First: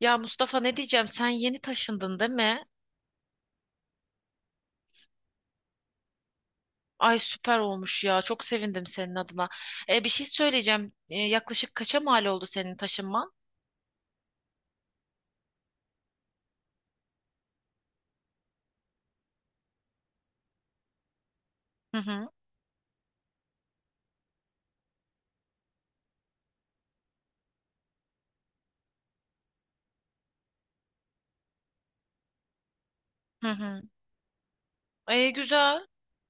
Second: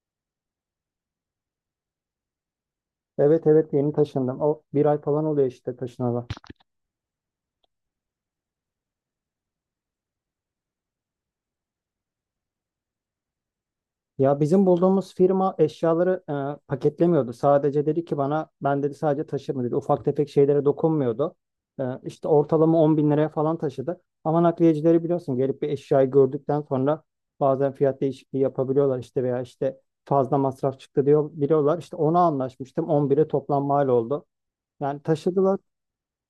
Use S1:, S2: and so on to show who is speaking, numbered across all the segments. S1: Ya Mustafa, ne diyeceğim, sen yeni taşındın değil mi?
S2: Evet evet yeni taşındım. O bir ay falan oluyor işte taşınalı.
S1: Ay, süper olmuş ya, çok sevindim senin adına. Bir şey söyleyeceğim. Yaklaşık kaça mal oldu senin taşınman?
S2: Ya bizim bulduğumuz firma eşyaları paketlemiyordu. Sadece dedi ki bana ben dedi sadece taşırma dedi. Ufak tefek şeylere dokunmuyordu. E,
S1: Hı
S2: işte
S1: hı,
S2: ortalama 10 bin liraya falan taşıdı. Ama nakliyecileri biliyorsun gelip bir eşyayı gördükten sonra bazen fiyat değişikliği yapabiliyorlar işte veya işte fazla masraf çıktı diyor biliyorlar. İşte ona anlaşmıştım 11'e
S1: hı
S2: toplam
S1: hı.
S2: mal oldu. Yani
S1: E,
S2: taşıdılar.
S1: güzel.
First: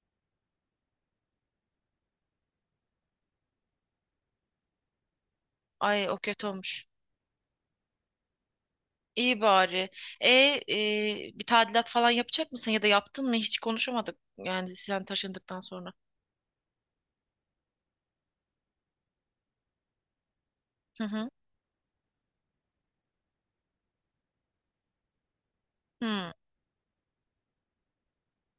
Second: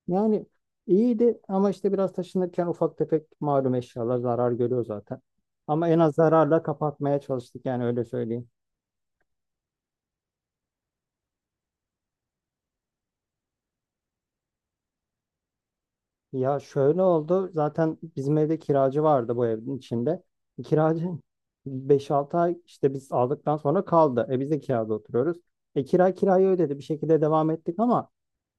S2: Yani iyiydi ama işte biraz taşınırken ufak tefek malum eşyalar zarar görüyor zaten. Ama en
S1: Ay,
S2: az
S1: o kötü
S2: zararla
S1: olmuş.
S2: kapatmaya çalıştık yani öyle söyleyeyim.
S1: İyi bari. Bir tadilat falan yapacak mısın ya da yaptın mı? Hiç konuşamadık yani sen taşındıktan sonra.
S2: Ya şöyle oldu zaten bizim evde kiracı vardı bu evin içinde.
S1: Hı
S2: Kiracı
S1: hı.
S2: 5-6 ay işte biz aldıktan sonra kaldı. Biz de kirada oturuyoruz. E kira
S1: Hı.
S2: kirayı ödedi bir şekilde devam ettik ama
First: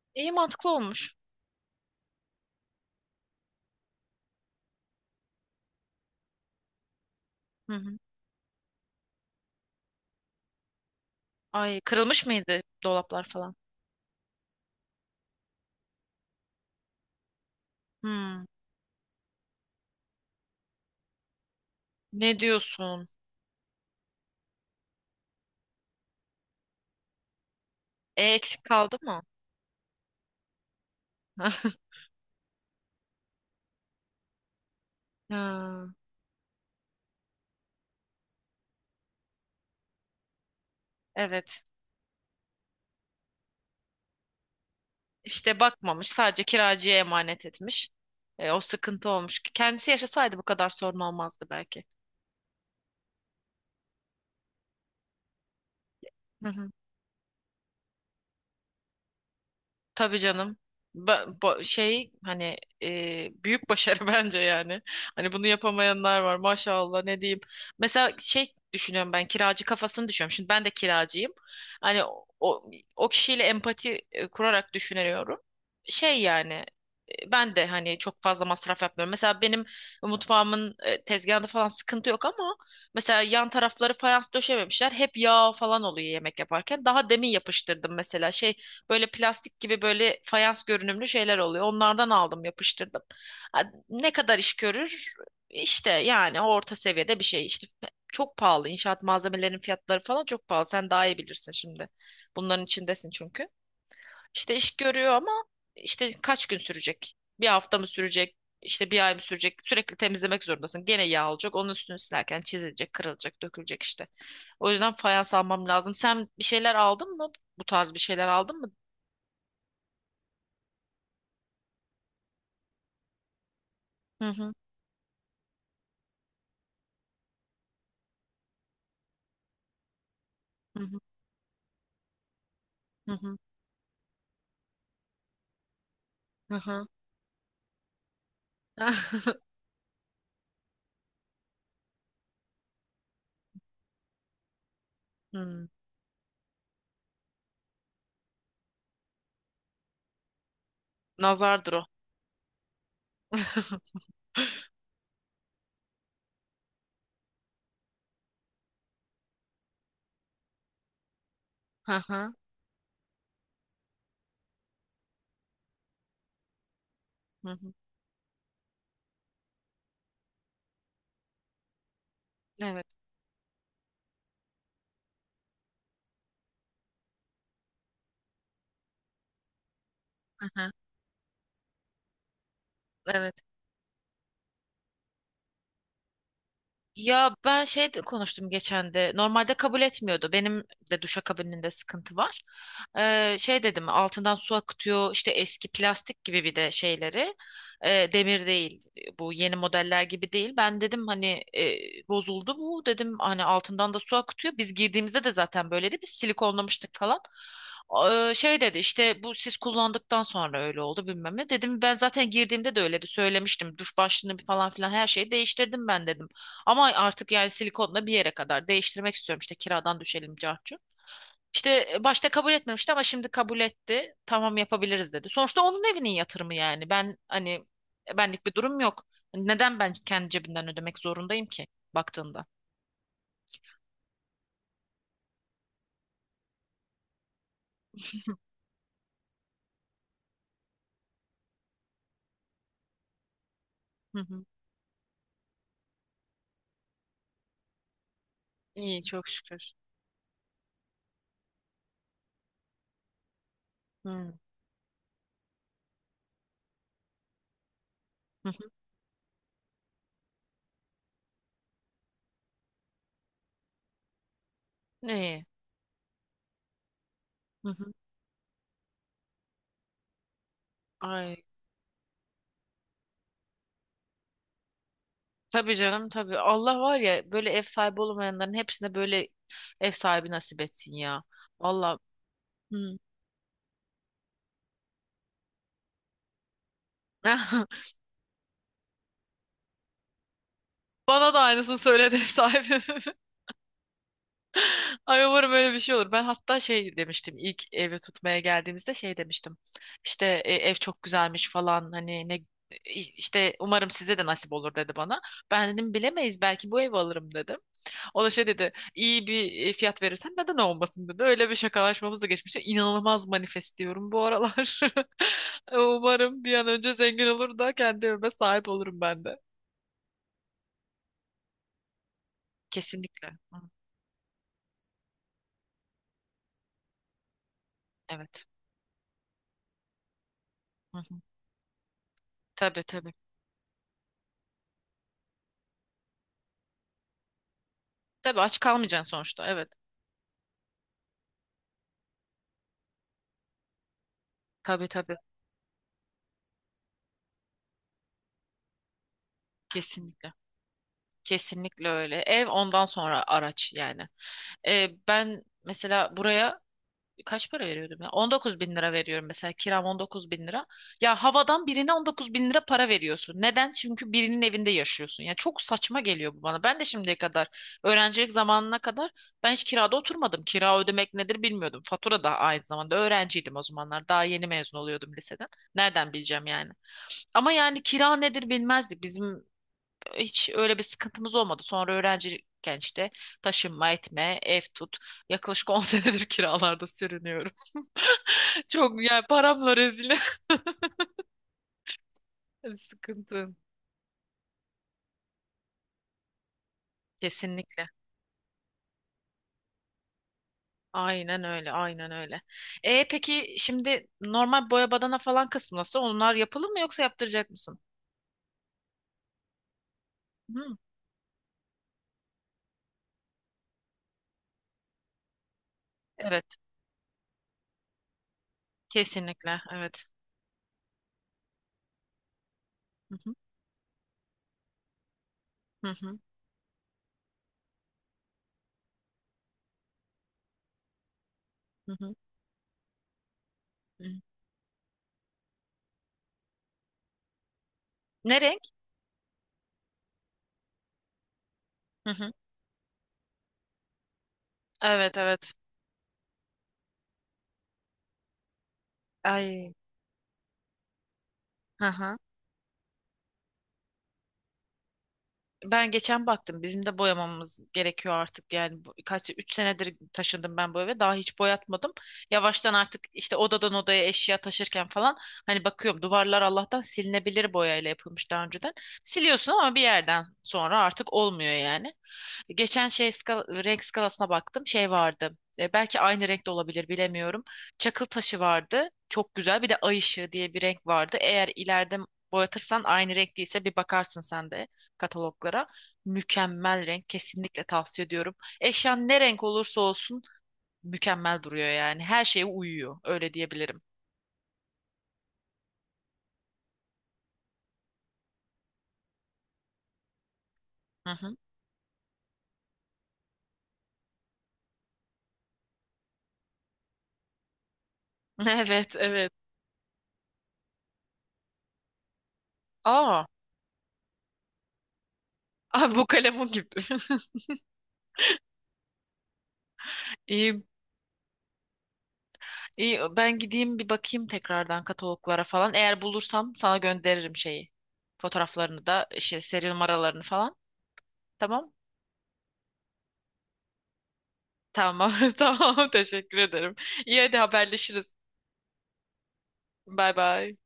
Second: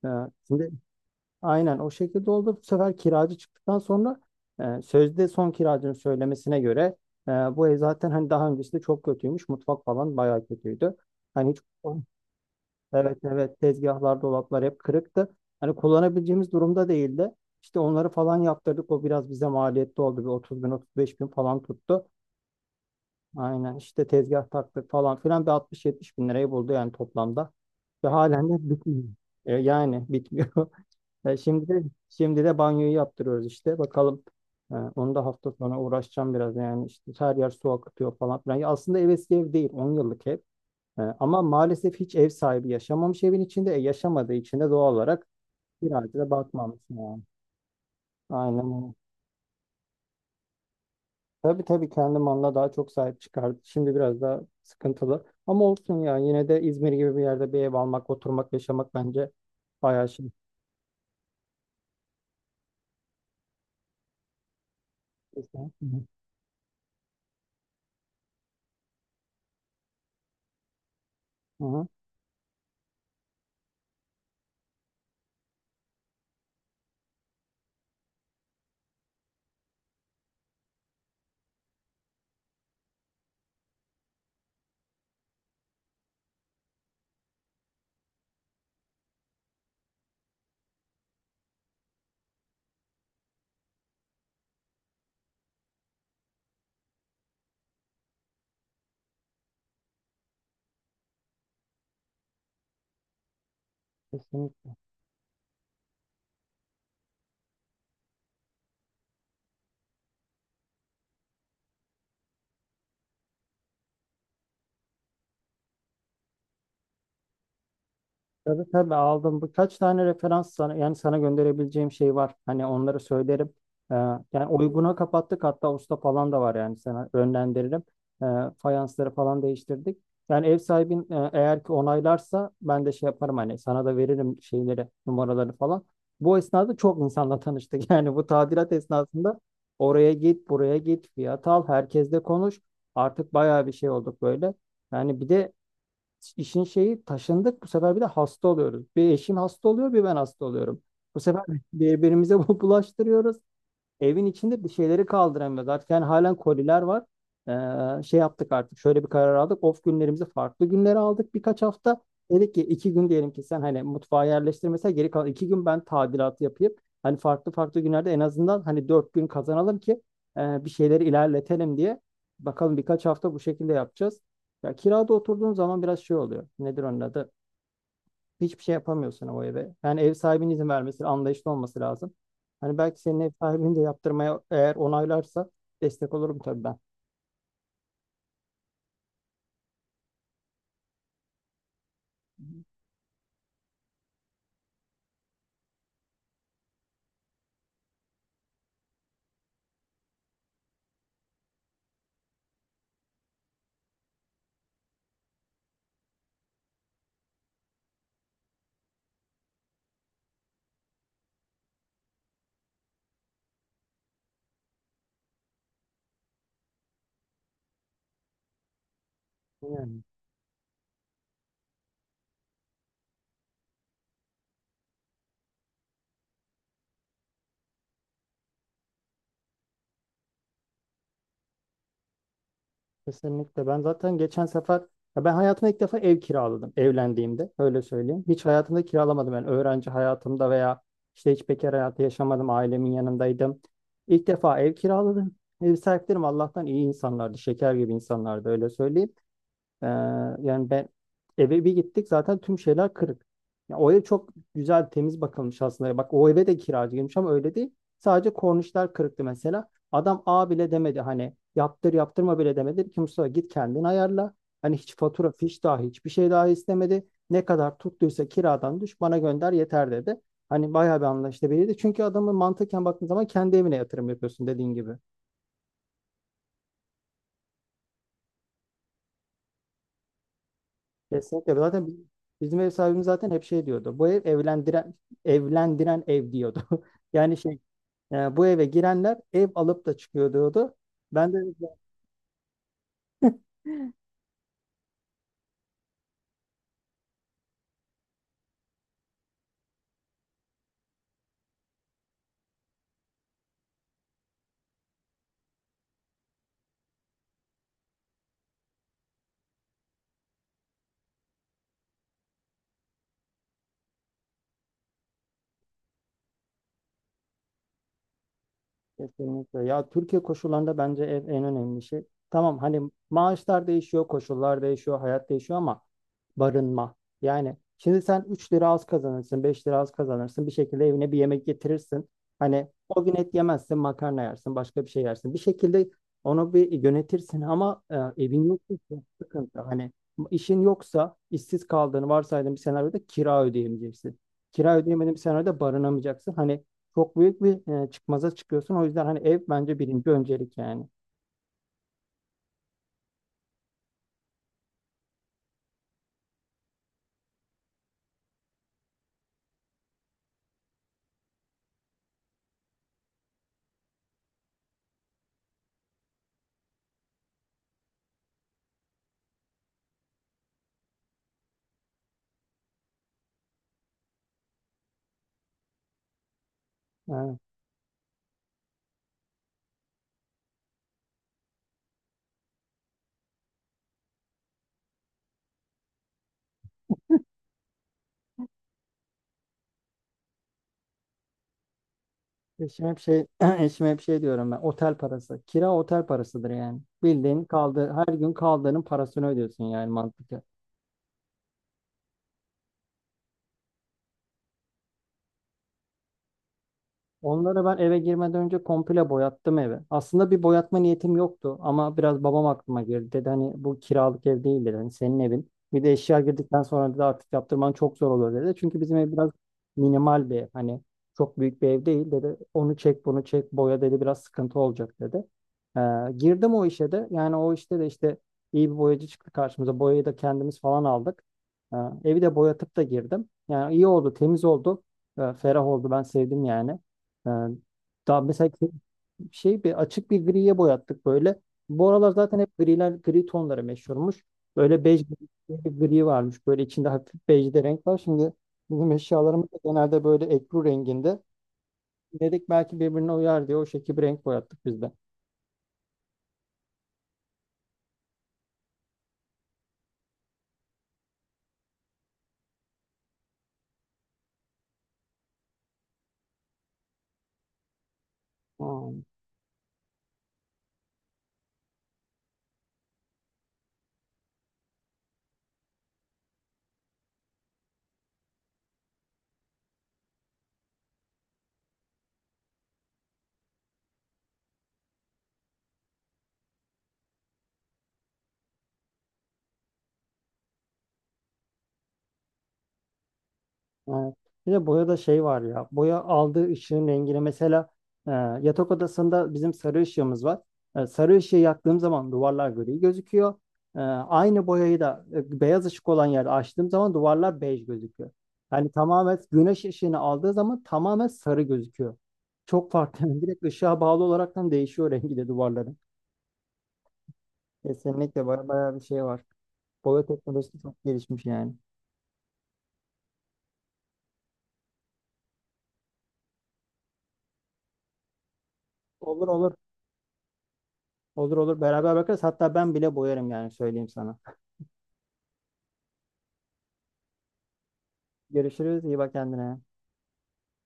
S2: e,
S1: İyi, mantıklı
S2: şimdi
S1: olmuş.
S2: aynen o şekilde oldu. Bu sefer kiracı çıktıktan sonra sözde son kiracının söylemesine göre bu
S1: Hı
S2: ev
S1: hı.
S2: zaten hani daha öncesinde çok kötüymüş. Mutfak falan bayağı kötüydü. Hani hiç
S1: Ay, kırılmış mıydı
S2: evet
S1: dolaplar falan?
S2: evet tezgahlar, dolaplar hep kırıktı. Hani kullanabileceğimiz durumda değildi. İşte onları falan
S1: Hı.
S2: yaptırdık. O biraz bize maliyetli oldu. Bir 30 bin 35 bin falan tuttu.
S1: Ne diyorsun?
S2: Aynen işte tezgah taktık falan filan bir 60-70 bin lirayı buldu yani toplamda. Ve
S1: E,
S2: halen
S1: eksik
S2: de
S1: kaldı
S2: bitmiyor.
S1: mı?
S2: Yani bitmiyor. E, şimdi de, şimdi de banyoyu yaptırıyoruz işte. Bakalım. Onu da hafta sonra
S1: Ha.
S2: uğraşacağım biraz. Yani işte her yer su akıtıyor falan filan. Ya aslında ev eski ev değil. 10 yıllık ev. Ama
S1: Evet.
S2: maalesef hiç ev sahibi yaşamamış evin içinde. Yaşamadığı için de doğal olarak
S1: İşte bakmamış.
S2: biraz da
S1: Sadece
S2: bakmamış
S1: kiracıya
S2: yani.
S1: emanet etmiş. O
S2: Aynen öyle.
S1: sıkıntı olmuş. Kendisi yaşasaydı bu kadar sorun olmazdı
S2: Tabii
S1: belki.
S2: tabii kendi malına daha çok sahip çıkardı. Şimdi biraz daha sıkıntılı. Ama olsun ya. Yine
S1: Hı
S2: de
S1: hı.
S2: İzmir gibi bir yerde bir ev almak, oturmak, yaşamak bence bayağı
S1: Tabii
S2: şey.
S1: canım. Ba ba- şey, hani büyük başarı bence yani. Hani bunu
S2: Kesinlikle.
S1: yapamayanlar var, maşallah, ne diyeyim. Mesela şey düşünüyorum, ben kiracı kafasını düşünüyorum. Şimdi ben de kiracıyım.
S2: Hı hı.
S1: Hani o kişiyle empati kurarak düşünüyorum. Şey yani ben de hani çok fazla masraf yapmıyorum. Mesela benim mutfağımın tezgahında falan sıkıntı yok ama mesela yan tarafları fayans döşememişler. Hep yağ falan oluyor yemek yaparken. Daha demin yapıştırdım mesela şey, böyle plastik gibi, böyle fayans görünümlü şeyler oluyor. Onlardan aldım, yapıştırdım. Ha, ne kadar iş görür? İşte yani orta seviyede bir şey. İşte çok pahalı. İnşaat malzemelerinin fiyatları falan çok pahalı. Sen daha iyi bilirsin şimdi. Bunların içindesin çünkü. İşte
S2: Kesinlikle.
S1: iş görüyor ama işte kaç gün sürecek? Bir hafta mı sürecek? İşte bir ay mı sürecek? Sürekli temizlemek zorundasın. Gene yağ olacak. Onun üstünü silerken çizilecek, kırılacak, dökülecek işte. O yüzden fayans almam lazım. Sen bir şeyler aldın mı? Bu tarz bir şeyler aldın
S2: Tabii
S1: mı?
S2: tabii aldım. Birkaç tane referans sana, yani sana gönderebileceğim şey var. Hani onları söylerim. Ee,
S1: Hı
S2: yani
S1: hı,
S2: uyguna kapattık hatta usta falan da var yani sana yönlendiririm. Ee, fayansları falan değiştirdik. Yani ev
S1: hı hı,
S2: sahibin eğer ki onaylarsa ben de şey yaparım
S1: hı
S2: hani sana da veririm şeyleri, numaraları falan. Bu
S1: hı.
S2: esnada
S1: Hı.
S2: çok insanla tanıştık. Yani bu tadilat esnasında oraya git, buraya git, fiyat al, herkesle konuş. Artık bayağı bir şey olduk böyle. Yani bir de
S1: Hmm.
S2: İşin şeyi taşındık. Bu sefer bir de hasta oluyoruz. Bir eşim hasta oluyor, bir ben hasta oluyorum. Bu sefer
S1: Nazardır o.
S2: birbirimize bu bulaştırıyoruz. Evin içinde bir şeyleri kaldıramıyoruz. Artık yani halen koliler var. Şey yaptık artık. Şöyle bir karar aldık. Off günlerimizi farklı günlere aldık birkaç
S1: Hı
S2: hafta.
S1: hı,
S2: Dedik ki 2 gün diyelim ki sen hani mutfağa yerleştirmesen geri kalan 2 gün ben tadilat yapayım. Hani
S1: hı
S2: farklı
S1: hı.
S2: farklı günlerde en azından hani 4 gün kazanalım ki bir şeyleri ilerletelim diye. Bakalım
S1: Evet.
S2: birkaç hafta bu şekilde yapacağız. Ya kirada oturduğun zaman biraz şey oluyor. Nedir onun adı? Hiçbir şey yapamıyorsun o eve. Yani ev
S1: Hı
S2: sahibinin izin
S1: hı.
S2: vermesi, anlayışlı olması lazım. Hani belki senin ev
S1: Evet.
S2: sahibini de yaptırmaya eğer onaylarsa destek olurum tabii ben.
S1: Ya, ben şey de konuştum geçen de. Normalde kabul etmiyordu. Benim de duşakabininde sıkıntı var. Şey dedim, altından su akıtıyor işte, eski plastik gibi bir de şeyleri. Demir değil. Bu yeni modeller gibi değil. Ben dedim hani, e, bozuldu bu. Dedim hani altından da su akıtıyor. Biz girdiğimizde de zaten böyleydi. Biz silikonlamıştık falan. Şey dedi işte, bu siz kullandıktan sonra öyle oldu bilmem ne. Dedim ben zaten girdiğimde de öyleydi. Söylemiştim. Duş başlığını falan filan her şeyi değiştirdim ben dedim. Ama artık yani silikonla bir yere kadar değiştirmek istiyorum, işte kiradan
S2: Yani
S1: düşelim cartçu. İşte başta kabul etmemişti ama şimdi kabul etti. Tamam yapabiliriz dedi. Sonuçta onun evinin yatırımı yani. Ben hani benlik bir durum yok. Hani neden ben kendi cebimden ödemek zorundayım ki baktığında?
S2: kesinlikle. Ben zaten geçen sefer, ya ben hayatımda ilk defa ev kiraladım evlendiğimde. Öyle söyleyeyim. Hiç hayatımda kiralamadım. Yani öğrenci hayatımda veya işte hiç bekar hayatı yaşamadım. Ailemin yanındaydım.
S1: Hı
S2: İlk
S1: hı.
S2: defa ev kiraladım. Ev sahiplerim Allah'tan iyi insanlardı. Şeker gibi insanlardı öyle
S1: İyi,
S2: söyleyeyim.
S1: çok şükür.
S2: Ee, yani ben Eve bir gittik zaten tüm şeyler kırık. Ya o ev çok
S1: Hı.
S2: güzel temiz bakılmış aslında. Bak o eve de kiracı girmiş ama öyle değil. Sadece
S1: Hı hı.
S2: kornişler kırıktı mesela. Adam A bile demedi hani yaptır yaptırma bile demedi. Dedi ki Mustafa git kendin ayarla. Hani hiç fatura
S1: İyi.
S2: fiş dahi hiçbir şey dahi istemedi. Ne
S1: Hı
S2: kadar
S1: hı.
S2: tuttuysa kiradan düş bana gönder yeter dedi. Hani bayağı bir
S1: Ay.
S2: anlaşılabilirdi. Çünkü adamın mantıken baktığın zaman kendi evine yatırım yapıyorsun dediğin gibi.
S1: Tabii canım, tabii. Allah var ya, böyle ev sahibi olamayanların hepsine böyle ev sahibi nasip etsin ya.
S2: Kesinlikle.
S1: Valla.
S2: Bizim ev
S1: Hı.
S2: sahibimiz zaten hep şey diyordu. Bu ev evlendiren ev diyordu. Yani bu eve girenler ev alıp da çıkıyor diyordu. Ben
S1: Bana
S2: de.
S1: da aynısını söyledi ev sahibim. Ay, umarım öyle bir şey olur. Ben hatta şey demiştim ilk evi tutmaya geldiğimizde, şey demiştim. İşte ev çok güzelmiş falan, hani ne, işte umarım size de nasip olur dedi bana. Ben dedim bilemeyiz, belki bu evi alırım dedim. O da şey dedi, iyi bir fiyat verirsen neden olmasın dedi. Öyle bir şakalaşmamız da geçmişti. İnanılmaz manifest diyorum bu aralar. Umarım bir an önce zengin olur da kendi evime sahip olurum ben de.
S2: Kesinlikle. Ya Türkiye koşullarında bence en önemli şey. Tamam hani
S1: Kesinlikle. Hı,
S2: maaşlar değişiyor, koşullar değişiyor, hayat değişiyor ama barınma. Yani şimdi sen
S1: evet.
S2: 3 lira az kazanırsın, 5 lira az kazanırsın. Bir şekilde
S1: Hı
S2: evine bir
S1: hı.
S2: yemek getirirsin. Hani
S1: Tabii
S2: o
S1: tabii.
S2: gün et yemezsin, makarna yersin, başka bir şey yersin. Bir şekilde onu bir yönetirsin ama
S1: Tabii
S2: evin
S1: aç
S2: yoksa çok
S1: kalmayacaksın sonuçta.
S2: sıkıntı.
S1: Evet.
S2: Hani işin yoksa, işsiz kaldığını varsaydığın bir senaryoda kira ödeyemeyeceksin. Kira
S1: Tabii
S2: ödeyemediğin
S1: tabii.
S2: bir senaryoda barınamayacaksın. Hani çok büyük bir çıkmaza çıkıyorsun. O yüzden hani ev bence birinci
S1: Kesinlikle.
S2: öncelik yani.
S1: Kesinlikle öyle. Ev, ondan sonra araç yani. Ben mesela buraya kaç para veriyordum ya? 19 bin lira veriyorum mesela. Kiram 19 bin lira. Ya havadan birine 19 bin lira para veriyorsun. Neden? Çünkü birinin evinde yaşıyorsun. Yani çok saçma geliyor bu bana. Ben de şimdiye kadar, öğrencilik zamanına kadar ben hiç kirada oturmadım. Kira ödemek nedir bilmiyordum. Fatura da, aynı zamanda öğrenciydim o zamanlar. Daha yeni mezun oluyordum liseden. Nereden bileceğim yani?
S2: Yani
S1: Ama yani kira nedir bilmezdik. Bizim hiç öyle bir sıkıntımız olmadı. Sonra öğrenciyken işte taşınma etme, ev tut. Yaklaşık 10 senedir kiralarda sürünüyorum. Çok yani, paramla rezil.
S2: eşime hep şey
S1: Sıkıntı.
S2: eşime hep şey diyorum ben. Otel parası. Kira otel parasıdır yani. Bildiğin
S1: Kesinlikle.
S2: kaldı her gün kaldığının parasını ödüyorsun yani mantıklı.
S1: Aynen öyle, aynen öyle. Peki şimdi normal boya badana falan kısmı nasıl? Onlar yapılır mı, yoksa yaptıracak
S2: Onları ben
S1: mısın?
S2: eve girmeden önce komple boyattım evi. Aslında bir
S1: Hı.
S2: boyatma niyetim yoktu ama biraz babam aklıma girdi. Dedi hani bu kiralık ev değil dedi. Hani senin evin. Bir de eşya
S1: Evet,
S2: girdikten sonra dedi artık yaptırman çok zor olur dedi. Çünkü bizim ev biraz
S1: kesinlikle, evet.
S2: minimal bir ev. Hani çok büyük bir ev değil dedi. Onu çek
S1: Hı
S2: bunu
S1: hı,
S2: çek boya dedi biraz sıkıntı olacak dedi. Ee,
S1: hı hı,
S2: girdim o işe de. Yani o işte de işte iyi bir boyacı çıktı karşımıza. Boyayı da kendimiz falan aldık. Ee,
S1: hı hı.
S2: evi de boyatıp da girdim. Yani iyi
S1: Hı hı.
S2: oldu temiz oldu. Ferah oldu ben sevdim yani. Yani daha
S1: Ne
S2: mesela
S1: renk?
S2: ki- Şey bir açık bir griye boyattık böyle. Bu
S1: Hı
S2: aralar
S1: hı.
S2: zaten hep griler, gri tonları meşhurmuş. Böyle bej
S1: Evet,
S2: gibi
S1: evet.
S2: bir gri varmış. Böyle içinde hafif bej de renk var. Şimdi bizim eşyalarımız da
S1: Ay.
S2: genelde böyle ekru renginde.
S1: Hı hı.
S2: Dedik belki birbirine uyar diye o şekilde bir renk boyattık biz de.
S1: Ben geçen baktım. Bizim de boyamamız gerekiyor artık. Yani kaç 3 senedir taşındım ben bu eve. Daha hiç boyatmadım. Yavaştan artık işte odadan odaya eşya taşırken falan, hani bakıyorum, duvarlar Allah'tan silinebilir boyayla yapılmış daha önceden.
S2: Hmm.
S1: Siliyorsun ama bir yerden sonra artık olmuyor yani. Geçen şey renk skalasına baktım. Şey vardı. Belki aynı renkte olabilir, bilemiyorum. Çakıl taşı vardı. Çok güzel. Bir de ay ışığı diye bir renk vardı. Eğer ileride boyatırsan aynı renk değilse bir bakarsın sen de kataloglara. Mükemmel renk. Kesinlikle tavsiye ediyorum. Eşyan ne renk olursa olsun mükemmel duruyor yani. Her şeye uyuyor. Öyle diyebilirim.
S2: Evet. Bir de boyada şey var ya. Boya aldığı ışığın rengine mesela e, yatak odasında bizim sarı ışığımız var. E,
S1: Hı
S2: sarı ışığı
S1: hı.
S2: yaktığım zaman duvarlar gri gözüküyor. Aynı boyayı da beyaz ışık olan yerde açtığım zaman duvarlar bej gözüküyor. Yani
S1: Evet,
S2: tamamen
S1: evet.
S2: güneş ışığını aldığı zaman tamamen sarı gözüküyor. Çok farklı.
S1: Aa,
S2: Direkt ışığa bağlı olaraktan değişiyor rengi de duvarların.
S1: aa, bu kalemun gibi.
S2: Kesinlikle baya baya bir şey var. Boya teknolojisi
S1: İyi,
S2: çok gelişmiş yani.
S1: İyi, ben gideyim bir bakayım tekrardan kataloglara falan. Eğer bulursam sana gönderirim şeyi. Fotoğraflarını da,
S2: Olur
S1: işte
S2: olur.
S1: seri numaralarını falan.
S2: Olur olur.
S1: Tamam?
S2: Beraber bakarız. Hatta ben bile boyarım yani söyleyeyim sana.
S1: Tamam. Tamam. Teşekkür ederim. İyi, hadi haberleşiriz.
S2: Görüşürüz. İyi bak kendine.
S1: Bay bay.